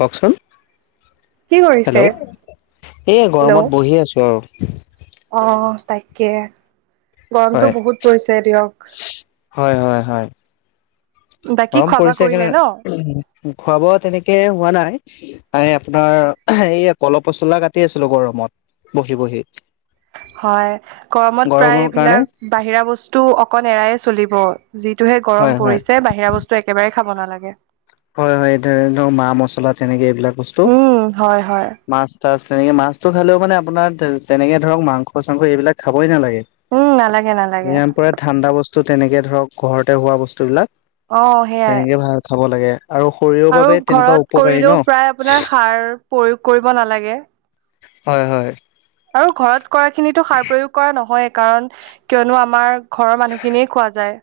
কওকচোন কি কৰিছে? হেল্ল' এই হেল্ল' গৰমত বহি আছো আৰু তাইকে গৰমটো হয় বহুত পৰিছে দিয়ক। হয় হয় হয়। বাকী গৰম খোৱা বোৱা পৰিছে কৰিলে ন? খোৱা ব তেনেকে হোৱা নাই। আ আপোনাৰ এই কলপ পচলা কাটি আছিলো গৰমত বহি বহি হয় গৰমত প্ৰায় গৰমৰ কাৰণে এইবিলাক বাহিৰা বস্তু অকন এৰায়ে চলিব যিটোহে গৰম হয় হয় পৰিছে বাহিৰা বস্তু একেবাৰে খাব নালাগে। হয় হয় এই ধ ধৰ মা মছলা তেনেকে এইবিলাক বস্তু উম, হয় হয়। মাছ তাৰপাছতনেকে মাছটো খালেও মানে আপোনাৰ তেনেক ধৰক মাংস চাংস এইবিলাক খাবই নালাগে। উম, নালাগে নালাগে। যিমান পাৰে ঠাণ্ডা বস্তু তেনেকে ধৰক ঘৰতে হোৱা বস্তু বিলাক। আহ সেইয়াই আৰু শৰীৰৰ আৰু বাবে তেনেকুৱা ঘৰত উপকাৰী ন কৰিলেও প্ৰায় আপোনাৰ সাৰ প্ৰয়োগ কৰিব নালাগে হয় হয় আৰু ঘৰত কৰা খিনিতো সাৰ প্ৰয়োগ কৰা নহয়ে কাৰণ কিয়নো আমাৰ ঘৰৰ মানুহখিনিয়ে খোৱা যায়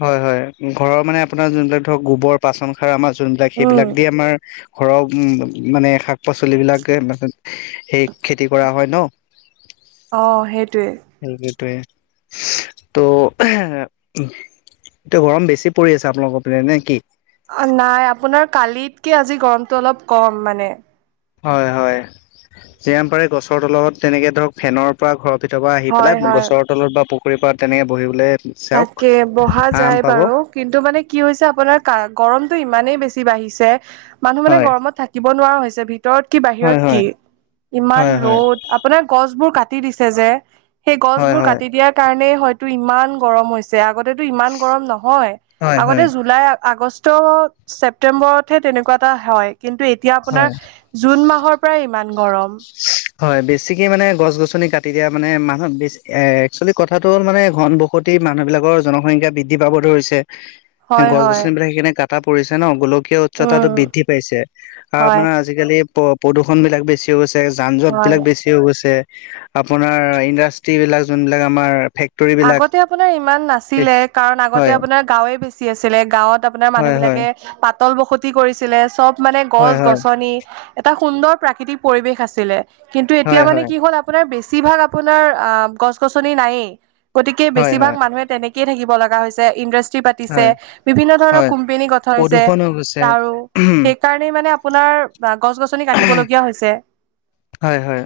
হয় হয় ঘৰৰ মানে আপোনাৰ যোনবিলাক ধৰক গোবৰ পাচন সাৰ আমাৰ যোন বিলাক উম, সেইবিলাক দি আমাৰ ঘৰৰ উ মানে শাক পাচলিবলাক সেই খেতি কৰা হয় ন [unintelligible] অ সেইটো সেইকেইটে তো এতিয়া গৰম বেছি পৰি আছে আপোনালোকৰ পিনে নে কি অ নাই আপোনাৰ কালিতকে আজি গৰমতটো অলপ কম মানে হয় হয় যিমান পাৰে গছৰ তলত তেনেকে ধৰক ফেনৰ পৰা ঘৰ ভিতৰ পৰা আহি হয় পেলাই হয় গছৰ তলত বা পুখুৰীৰ পাৰত তেনেকে বহিবলে তাকে বহা যায় বাৰু কিন্তু মানে কি হৈছে আপোনাৰ গৰমতটো ইম ইমানেই বেছি বাঢ়িছে মানুহ মানে হয় গৰমত থাকিব নোৱাৰা হৈছে ভিত ভিতৰত কি বাহিৰত হয় কি হয় ইমান হয় হয় ৰ'দ আপোনাৰ গছবোৰ কাটি দিছে যে সেই গছ হয় বোৰ হয় কাটি দিয়াৰ কাৰণে হয়তো ইমান গৰম হৈছে আগত তেটো ইমান গৰম নহয় হয় হয় আগতে জুলাই আগষ্ট অ ছেপটেম্বৰতহে তেনেকুৱা এটা হয় কিন্তু এতিয়া হয় আপোনাৰ জুন মাহৰ পৰাই ইমান গৰম হয় বেছিকে মানে গছ গছনি কাটি দিয়া মানে মানুহ বেছি এক্চুৱেলি কথাটো হ'ল মানে ঘন বহুত টেই মানুহ বিলাকৰ জনসংখ্যা বৃদ্ধি পাব ধৰিছে হয় গছ হয় গছন বিলাক সেইকাৰণে কাটা পৰিছে ন গোলক কীয় উচ্চতাটো উম, বৃদ্ধি পাইছে আহ হয়, আপোনাৰ আজিকালি প প্ৰদূষণ বিলাক বেছি হৈছে যান জট হয়। বিলাক বেছি হৈ গৈছে আপোনাৰ ইণ্ডাষ্ট্ৰী বিলাক যোনবিলাক আমাৰ ফেক্ট আগতে আপোনাৰ ইমান নাছিলে কাৰণ আগতে হয় আপোনাৰ গাঁওৱে বেছি আছিলে গাঁৱত আপোনাৰ মানুহ হয় হয় বিলাকে পাতল বসতি কৰিছিলে চব মানে গছ হয় হয় গছনি এটা সুন্দৰ প্ৰাকৃতিক পৰিৱেশ আছিলে কিন্তু এতিয়া হয় মানে হয় কি হ'ল আপোনাৰ বেছি বেছিভাগ আপোনাৰ অ গছ গছনি নায়েই গতিকে হয় বেছিভাগ হয় মানুহে তেনেকে থাকিব লগা হৈছে ইণ্ড্ৰাষ্টি পাতিছে হয় বিভিন্ন ধৰণৰ হয় কোম্পেনী গঠা হৈছে প্ৰদূষণ হৈ গৈছে তাৰু সেইকাৰণেই মানে আপোনাৰ গছ গছনি কাটিবলগীয়া হৈছে হয় হয়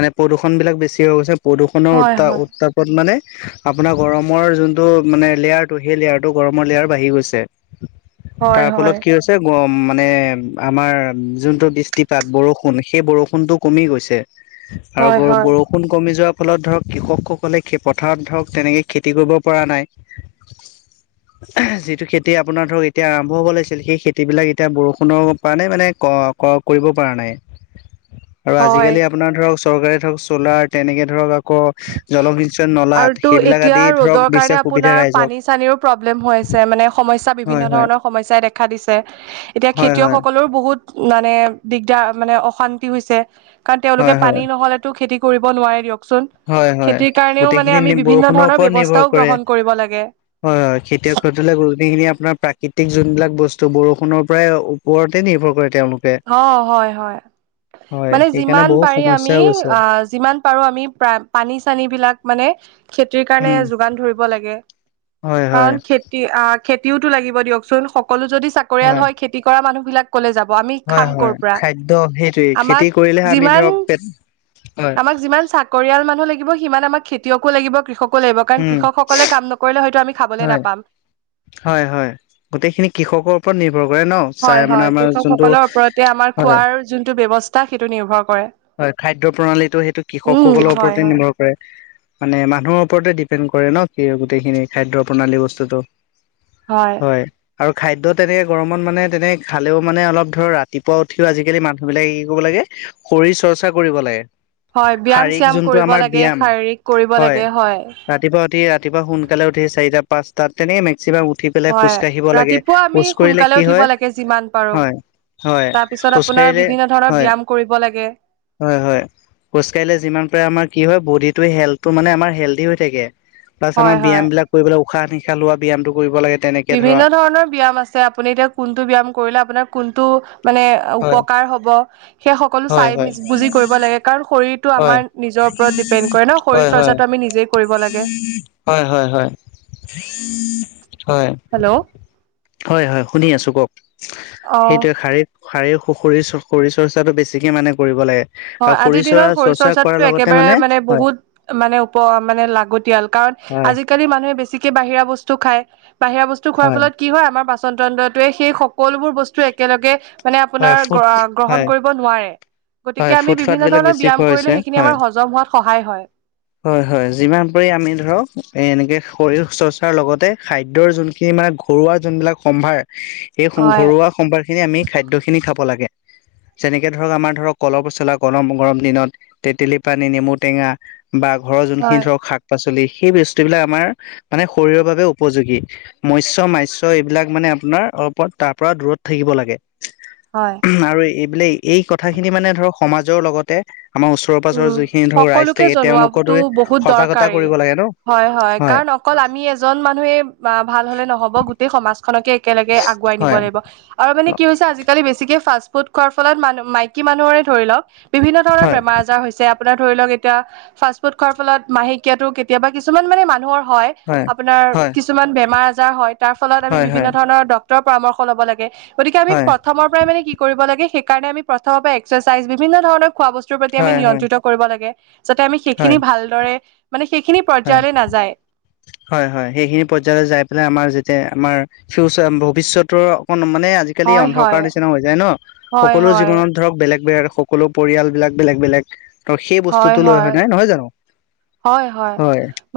মানে প্ৰদূষণ বিলাক বেছি হৈ গৈছে প্ৰদূষণৰ হয় উত্তা হয় উত্তাপত মানে আপোনাৰ গৰমৰ যোনটো মানে লেয়াৰটো সেই লেয়াৰটো গৰমৰ লেয়াৰ বাঢ়ি গৈছে হয় তাৰ ফলত হয় কি হৈছে গ মানে আমাৰ যোনটো বৃষ্টিপাত বৰষুণ সেই বৰষুণটো কমি গৈছে হয় আৰু হয় বৰষুণ কমি যোৱা ফলত ধৰক কৃষকসকলে পথাৰত ধৰক তেনেকে খেতি কৰিব পৰা নাই [inaudible] যিটো খেতি আপোনাৰ ধৰক এতিয়া আৰম্ভ হ'ব লাগিছিল সেই খেতি বিলাক এতিয়া বৰষুণৰ কাৰণে মানে ক কৰিব পৰা নাই আৰু হয় আজিিকালি আপোনাৰ ধৰক চৰকাৰে ধৰক চলাৰ তেনেকে ধৰক ক‌ জলসিঞ্চন নলাত আৰুতো সেইবিলাক এতিয়া আদি ৰ'দৰ ধৰক কাৰণে দিছে সুবিধা আপোনাৰ পানী চানীৰো প্ৰব্লেম হৈ ৰাইজক মানে সমস্যা বিভিন্ন হয় হয় ধৰণৰ সমস্যাই দেখা দিছে এতিয়া হয় হয় খেতিয়কসকললেৰ বহুত মানে দিগদাৰ মানে অশান্তি হৈছে কাৰণ তেওঁলোকে হয় হয় পানী নহলেতো খেতি কৰিব নোৱাৰে দিয়কচোন হয় হয় খেতিৰ কাৰণেও মানে আমি গোটেইখিনি বিভিন্ন বৰষুণৰ ধৰণৰ ওপৰত নিৰ্ভৰ ব্যৱস্থাও কৰে গ্ৰহণ কৰিব লাগে হয় হয় খেতিয়ক সকলে যিখিনি আপোনাৰ প্ৰাকৃতিক যোনবিলাক বস্তু বৰষুণৰ পৰাই ওপৰতে নিৰ্ভৰ কৰে তেওঁলোকে অ, হয় হয় হয় মানে সেইকাৰণে যিমান বহু পাৰি আমি সমস্যা হৈছে অ যিমান পাৰো আমি পাম। পানী-চানী বিলাক মানে খেতিৰ কাৰণে উম যোগান ধৰিব লাগে। হয় হয় কাৰণ খেতি আহ খেতিওতো লাগিব দিয়কচোন হক সকলো যদি চাকৰিয়াল হয় খেতি কৰা মানুহ বিলাক কলৈ যাব আমি হয় খাম ক'ৰ হয়, পৰা খাদ্য সেইটোৱে আমাক খেতি কৰিলেহে আমি যিমান ধৰক পেট হয় আমাক যিমান চাকৰিয়াল মানুহ লাগিব সিমান আমাক খেতিয়কো লাগিব কৃষক কৃষক লাগিব কাৰণ উম কৃষকসকলে কাম নকৰিলে হয়তো আমি খাবলে হয় নেপাম। হয় হয়, গোটেইখিনি কৃষকৰ ওপৰত নিভ হয় হয়, কৃষকসকলৰ ওপৰতে আমাৰ হয় খোৱাৰ যোনটো ব্যৱস্থা সেইটো নিৰ্ভৰ কৰে হয়, খাদ্য প্ৰণালীটো সেইটো উম কৃষকসকলৰ হয় ওপৰতে হয় নিৰ্ভৰ কৰে মানে মানুহক ওপৰতে ডিপেণ্ড কৰে ন কি গোটেইখিনি খাদ্য প্ৰণালী বস্তুটো হয়, আৰু খাদ্য তেনেকে গৰমত মানে তেনে খালেও মানে অলপ ধৰ ৰাতিপুৱা উঠিও আজিকালি মানুহ বিলাক ই ই কৰিব লাগে। দেই শৰীৰ চৰ্চা কৰিব লাগে। হয় ব্যায়াম শাৰীৰিক চ্যাম যোনটো কৰিব আমাৰ লাগে ব্যয়াম শাৰীৰিক কৰিব উঠা হয় লাগে ৰাতিপুৱা উঠি ৰাতিপুৱা সোনকালে ইয়াত উঠি চাৰিটা পাঁচটা তেনেই মে সিধা উঠি পেলাই হয় খোজ-কাঢ়িব লাগে। ৰাতিপুৱা আমি খোজ-কাঢ়িলে সোনকালে কি উঠিব হয়? লাগে যিমান পাৰো হয় হয়, তাৰ পিছত আপোনাৰ খোজ-কাঢ়িলে বিভিন্ন ধৰণৰ হয় ব্যায়াম কৰিব লাগে হয় হয়, খোজ-কাঢ়িলে যিমান পাৰে আমাৰ কি হয় বডিত টোৱে হেলথটো মানে আমাৰ হেলদি হৈ থাকে প্লাছ হয় আমাৰ হয় ব্যয়াম বিলাক কৰিবলৈ উশাহ-নিশাহ লোৱা ব্যয়ামটো বিভিন্ন ধৰণৰ ব্যয়াম আছে আপুনি এতিয়া কোনটো ব্যয়াম কৰিলে আপোনাৰ কোনটো মানে হয় উপকাৰ হ'ব সেই সকলো হয় হয় চাই-মেজ বুজি কৰিব লাগে কাৰণ শৰীৰটো হয় আমাৰ নিজৰ ওপৰত ডিপেণ্ড কৰে ন শৰীৰ হয় হয়, চৰ্চাটো আমি নিজেই কৰিব লাগে হয় হয় হয় [unintelligible] হয় হেল্ল' হয় হয়, শুনি আছো কওক অ সেইটোৱে শাৰীৰি শাৰীৰিক শ শ শৰীৰ চৰ্চ শৰীৰ চৰ্চাটো বেছিকে মানে কৰিব লাগে। আৰু হয়, আজিৰ শৰীৰ চৰা দিনত শৰীৰ চৰ্চা কৰাৰ চৰ্চাটো লগতে একেবাৰে মানে হয় বহুত মানে উপৰ মানে লাগতিয়াল কাৰণ হয় আজিকালি মানুহে বেছিকে বাহিৰা বস্তু খাই বাহিৰা বস্তু খোৱাৰ ফলত কি হয় আমাৰ পাচন পাচনতন্ত্ৰটোৱে সেই সকলোবোৰ বস্তু একেলগে হে মানে হয় আপোনাৰ ফুট গ্ৰ হয় গ্ৰহণ কৰিব নোৱাৰে গতিক হয় ফুটফাট বিভিন্ন বিলাক ধৰণৰ বেছি ব্যায়াম খোৱা হৈছে কৰিলে সেইখিনি হয় আমাৰ হজম হোৱাত সহায় হয়। হয় হয়, যিমান পাৰি আমি ধৰক এ এনেকে শৰীৰ চৰ্চাৰ লগতে খাদ্যৰ যোনখিনি মানে ঘৰুৱা যোনবিলাক সম্ভাৰ সেইখন হয় ঘৰুৱা সম্ভাৰ খিনি আমি খাদ্য খিনি খাব লাগে। যেনেকে ধৰক আমাৰ ধৰক কলৰ-পচলা গৰম গৰম দিনত তেতেলী পানী নেমু টেঙা বা ঘৰৰ যোনখিনি হয় ধৰক শাক-পাচলি সেই বস্তুবিলাক আমাৰ মানে শৰীৰৰ বাবে উপযোগী মস্য-মাস্য এইবিলাক মানে আপোনাৰ অ, ওপৰত তাৰপৰা দূৰত থাকিব লাগে হয় উমহু আৰু এইবোলে এই কথাখিনি মানে ধৰক সমাজৰ লগতে আমাৰ ওচৰৰ-পাজৰৰ উম, যিখিনি ধৰক ৰাইজ সকলোকে থাকে তেওঁলোকৰ জনোৱাটো দৰে বহুত সজাগতা দৰকাৰী। কৰিব লাগে ন। হয় হয়, কাৰণ অকল আমি এজন মানুহে বা ভাল হলে নহ'ব গোটেই সমাজ খনকে একেলগে আগুৱাই নিব হয় লাগিব আৰু মানে কি হৈছে আজিকালি বেছি বেছিকে ফাষ্ট-ফুড খোৱাৰ ফলত মানু মাইকী মানুহৰে ধৰিলওক বিভিন্ন ধৰণৰ হয় বেমাৰ আজা পিছে আপোনাৰ ধৰি লওক এতিয়া ফাষ্ট-ফুড খোৱাৰ ফলত মাহেকীয়াতটো কেতিয়াবা কিছুমান মানে মানুহৰ হয়, আপোনাৰ হয় কিছুমান বেমাৰ-আজাৰ হয় তাৰফলত আমি হয় বিভিন্ন হয় ধৰণৰ ডক ডক্টৰৰ পৰামৰ্শ ল'ব লাগে গতিকে আমি হয় প্ৰথমৰ পৰাই মানে কি কৰিব লাগে সেই কাৰণে আমি প্ৰথমৰ পৰাই এক্সাৰচাইজ বিভিন্ন ধৰণৰ খোৱা বস্তুৰ প্ৰতি আমি হয় হয় নিয়ন্ত্ৰিত কৰিব লাগে যাতে আমি সেইখিনি হয় ভালদৰে মানে সেইখিনি হয় পৰ্যায়লৈ নাযায়। হয় হয়, সেইখিনি পৰ্যায়লৈ যাই পেলাই আমাৰ যেতিয়া আমাৰ ফিউচাৰ ভৱিষ্যতৰ অকনমান মানে আজিকালি হয় হয় অন্ধকাৰ নিচিনা হৈ যায় ন, হয় সকলো হয় জীৱনত ধৰক বেলেগ বেলেগ সকলো পৰিয়াল বিলাক বেলেগ বেলেগ ত সেই বস্তুতটো লৈ হয় নাই নহয় জানো? হয় হয়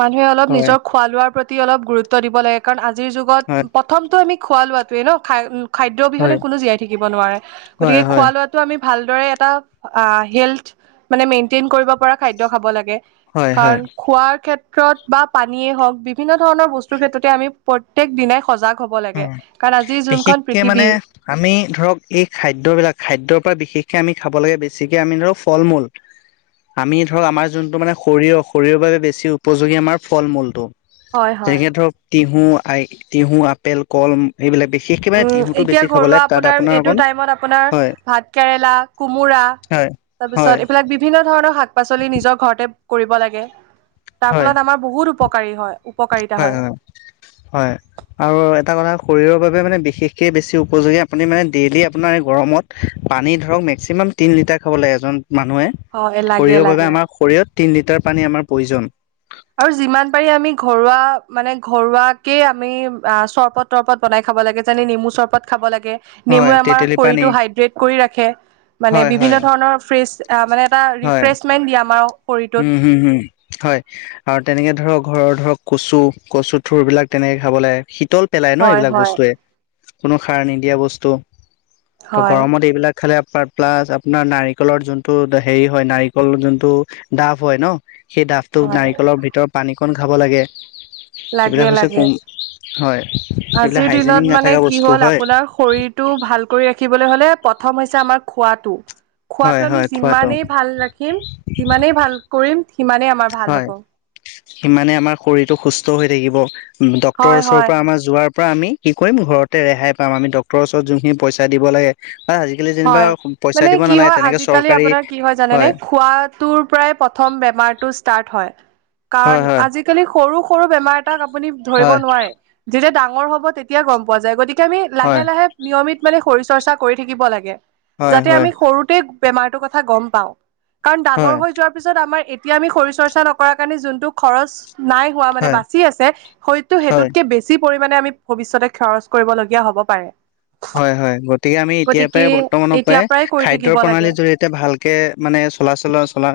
মানুহে অলপ হয় নিজৰ খোৱা লোৱাৰ প্ৰতি অলপ গুৰুত্ব দিব লাগে, কাৰণ আজিৰ হয় যুগত প্ৰথমটো আমি খোৱা লোৱাতোৱে ন খাই খাদ্য হয় অবিহনে কোনো জীয়াই থাকিব নোৱাৰে হয় গতিকে হয় খোৱা লোৱাাতটো আমি ভাল দৰে এটা আ হেল মানে মেইনটেইন কৰিব পৰা খাদ্য খাব লাগে। হয় হয় কাৰণ খোৱাৰ ক্ষেত্ৰত বা পানীয়েই হওক বিভিন্ন ধৰণৰ বস্তুৰ ক্ষেত্ৰতে আমি প্ৰত্যেক দিনাই লব লাগে উম কাৰণ আজিৰ যোনখন বিশেষকে মানে পৃথিৱী আমি ধৰক এই খাদ্যয় বিলাক খাদ্যৰ পৰা বিশেষ আমি খাব লাগে বেছিকে আমি ধৰ ফল মূল আমি ধৰক আমাৰ যোনটো মানে শৰীৰৰ শৰীৰৰ বাবে বেছি উপযোগী আমাৰ ফল মূলটো হয় হয় যেনেকে ধৰক তিঁহু আই তিহু, আপেল, কল এইবিলাক বিশেষকে মানে উম তিহুতটো বেছি এতিয়া খাব ঘৰুৱা লাগে তাত আপোনাৰ এইটো অকণ টাইমত আপোনাৰ হয় হয় তাৰ হয় পিছত এইবিলাক বিভিন্ন ধৰণৰ শাক শাক পাচলি নিজৰ ঘৰতে কৰিব লাগে তাৰ হয় ফলত আমাৰ বহুত উপকাৰী হয় হয় হয় হয় আৰু এটা কথা শৰীৰৰ বাবে মানে বিশেষকে বেছি উপযোগী আপুনি মানে ডেইলি আপোনাৰ গৰমত পানী ধৰক মেক্সিমাম তিন লিটাৰ খাব লাগে এজন মানুহে হয় লাগে শৰীৰৰ বাবে লাগে আমাৰ শৰীৰত তিন লিটাৰ পানী আমাৰ প্ৰয়োজন। আৰু যিমান পাৰি আমি ঘৰুৱা মানে ঘৰুৱাকে আমি চৰবত তৰবত বনাই খা লাগে যে নেমু চৰবত খাব লাগে হয় নেমু আমাৰ তেতেলী পানী শৰীৰটো হাইড্ৰেট কৰি ৰাখে। মানে হয় বিভিন্ন হয় ধৰণৰ ফ্ৰেছ মানে এটা হয় ৰিফ্ৰেছমেণ্ট দিয়ে আমাৰক। উম হম হম হয়। আৰু তেনেকে ধৰক ঘৰৰ ধৰক কচু কচু থঠুৰবিলাক তেনেকে খাব লাগে। শীতল পেলাই ন হয় এইবিলাক হয় বস্তুৱে কোনো সাৰ নিদিয়া বস্তু। ত' হয় গৰমত এইবিলাক খালে প্লাছ আপোনাৰ নাৰিকলৰ যোনটো হেৰি হয় নাৰিকলৰ যোনটো ডাফ হয় ন সেই ডফটো হয় নাৰিকলৰ ভিতৰত পানীকণ খাব লাগে। লাগে এইবিলাক হৈছে লাগে। কম হয়, এইবিলাক আজিৰ দিনত হাইজেনিক মানে নাথাকা কি বস্তু হল হয়, আপোনাৰ শৰীৰটো ভাল কৰি ৰাখিবলৈ হলে প্ৰথম হৈছে আমাৰ খোৱাটো। হয়, খোৱাতটো আমি হয়, খোৱাটো যিমানেই ভাল ৰাখিম যিমানেই ভাল কৰিম সিমানেই আমাৰ ভাল হয় হ'ব সিমানে আমাৰ শৰীৰটো সুস্থ হৈ থাকিব। ডক্টৰৰ হয় ওচৰৰ হয় পৰা আমাৰ যোৱাৰ পৰা আমি কি কৰিম ঘৰত তে ৰেহাই পাম আমি ডক্তৰ ওচৰত যোনখিন পইচা দিব লাগে বা আজিকালি যেনিবা হয় পইচা মানে দিব কি নালাগে হয় তেনেকে আজিকালি চৰকাৰী আপোনাৰ কি হয় জানে নে খোৱাটোৰ পৰাই প্ৰথম থম বেমাৰটো ষ্টাৰ্ত হয়। কাৰণ হয় হয় আজি কালি সৰু সৰু বেমাৰ আপুনি ধৰিব হয় নোৱাৰে, যেতিয়া ডাঙৰ হ'ব তেতিয়া গম পোৱা যায়। গতিকে আমি লাহে হয় লাহে নিয়মিত মানে শৰীৰ চৰ্চা কৰি থাকিব লাগে হয় যাতে হয় আমি সৰুতে বেমাৰটো কথা গম পাও। কাৰণ ডাঙৰ হয় যোৱা পিছত আমাৰ এতিয়া আমি শৰীৰ চৰ্চা নকৰা কাৰণে যোনটো খৰচ নাই হোৱা মানে হয় বাচি আছে হয়তো হয় সেইটোতকে বেছি পৰিমাণে আমি ভৱিষ্যতে খৰচ কৰিবলগীয়া হ'ব পাৰে। হয় হয় গতিকে আমি এতিয়া গতিকে বৰ্তমানৰ পৰাই এতিয়াৰ কৰি খাদ্য থাকিব লাগে প্ৰণালীৰ জৰিয়তে ভালকে মানে চলা চল চলা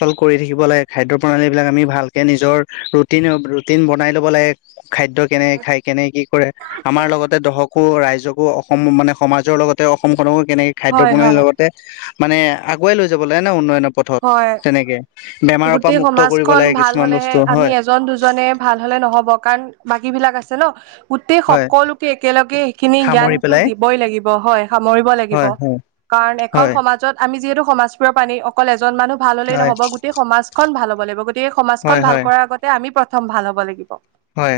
চল কৰি থাকিব লাগে খাদ্য প্ৰণালী বিলাক আমি ভালকে নিজৰ ৰুটিন ৰুটিন বনাই ল'ব লাগে। খাদ্য কেনেকে খায় কেনেকে কি কৰে আমাৰ লগতে দশকো ৰাইজ অসম মানে সমাজৰ লগতে অসমখনকো কেনেকে খাদ্য হয় প্ৰণালীৰ হয় লগতে মানে আগুৱাই লৈ যাবা লাগে ন উন্নয়নৰ পথত হয় তেনেকে বেমাৰৰ পৰা গোটেই মুক্ত কৰিব সমাজখন লাগে ভাল কিছুমান হলেহে বস্তু আমি হয় এজন দুজনে ভাল হলে নহ'ব কাৰণ বাকী বিলাক আছে ন গোটেই হয় সকলোকে একেলগে সেইখিনি সামৰি জ্ঞানটো পেলাই দিবই লাগিব হয় সামৰিব লাগিব হয় হয় কাৰণ এখন হয় সমাজত আমি যিহেতু সমাজ প্ৰিয় পাণী এজন মানুহ ভাল হলেই হয় নহ'ব গোটেই সমাজখন ভাল হ'ব লাগিব গতিকে সমাজখন হয় ভাল হয় কৰাৰ আগতে আমি প্ৰ প্ৰথম ভাল হ'ব লাগিব হয়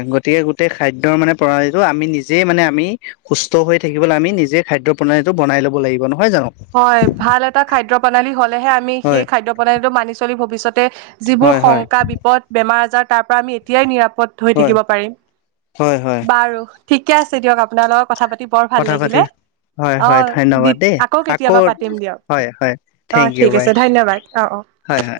নিজে মানে আমি সুস্থ হৈ থাকিবলৈ আমি নিজে খাদ্য প্ৰণালীটো বনাই ল'ব লাগিব ন হয় ভাল এটা খাদ্য প্ৰণালী হলেহে আমি সেই হয় খাদ্য প্ৰণালীটো মানি চলি ভৱিষ্যতে যিবোৰ হয় হয় শংকা বিপদ বেমাৰ আজাৰ তাৰ পৰা আমি এতিয়াই নিৰাপদ হৈ হয় থাকিব পাৰিম হয় হয় বাৰু। ঠিকে আছে দিয়ক আপোনাৰ লগত কথা পাতি বৰ ভাল কথা পাতি লাগিলে হয় অ হয় ধন্যবাদ দেই। [unintelligible] আকৌ কেতিয়াবা পাতিম দিয়ক হয় হয় অ থেংক ইউ ঠিক বাই আছে ধন্যবাদ অ অ। হয় হয়।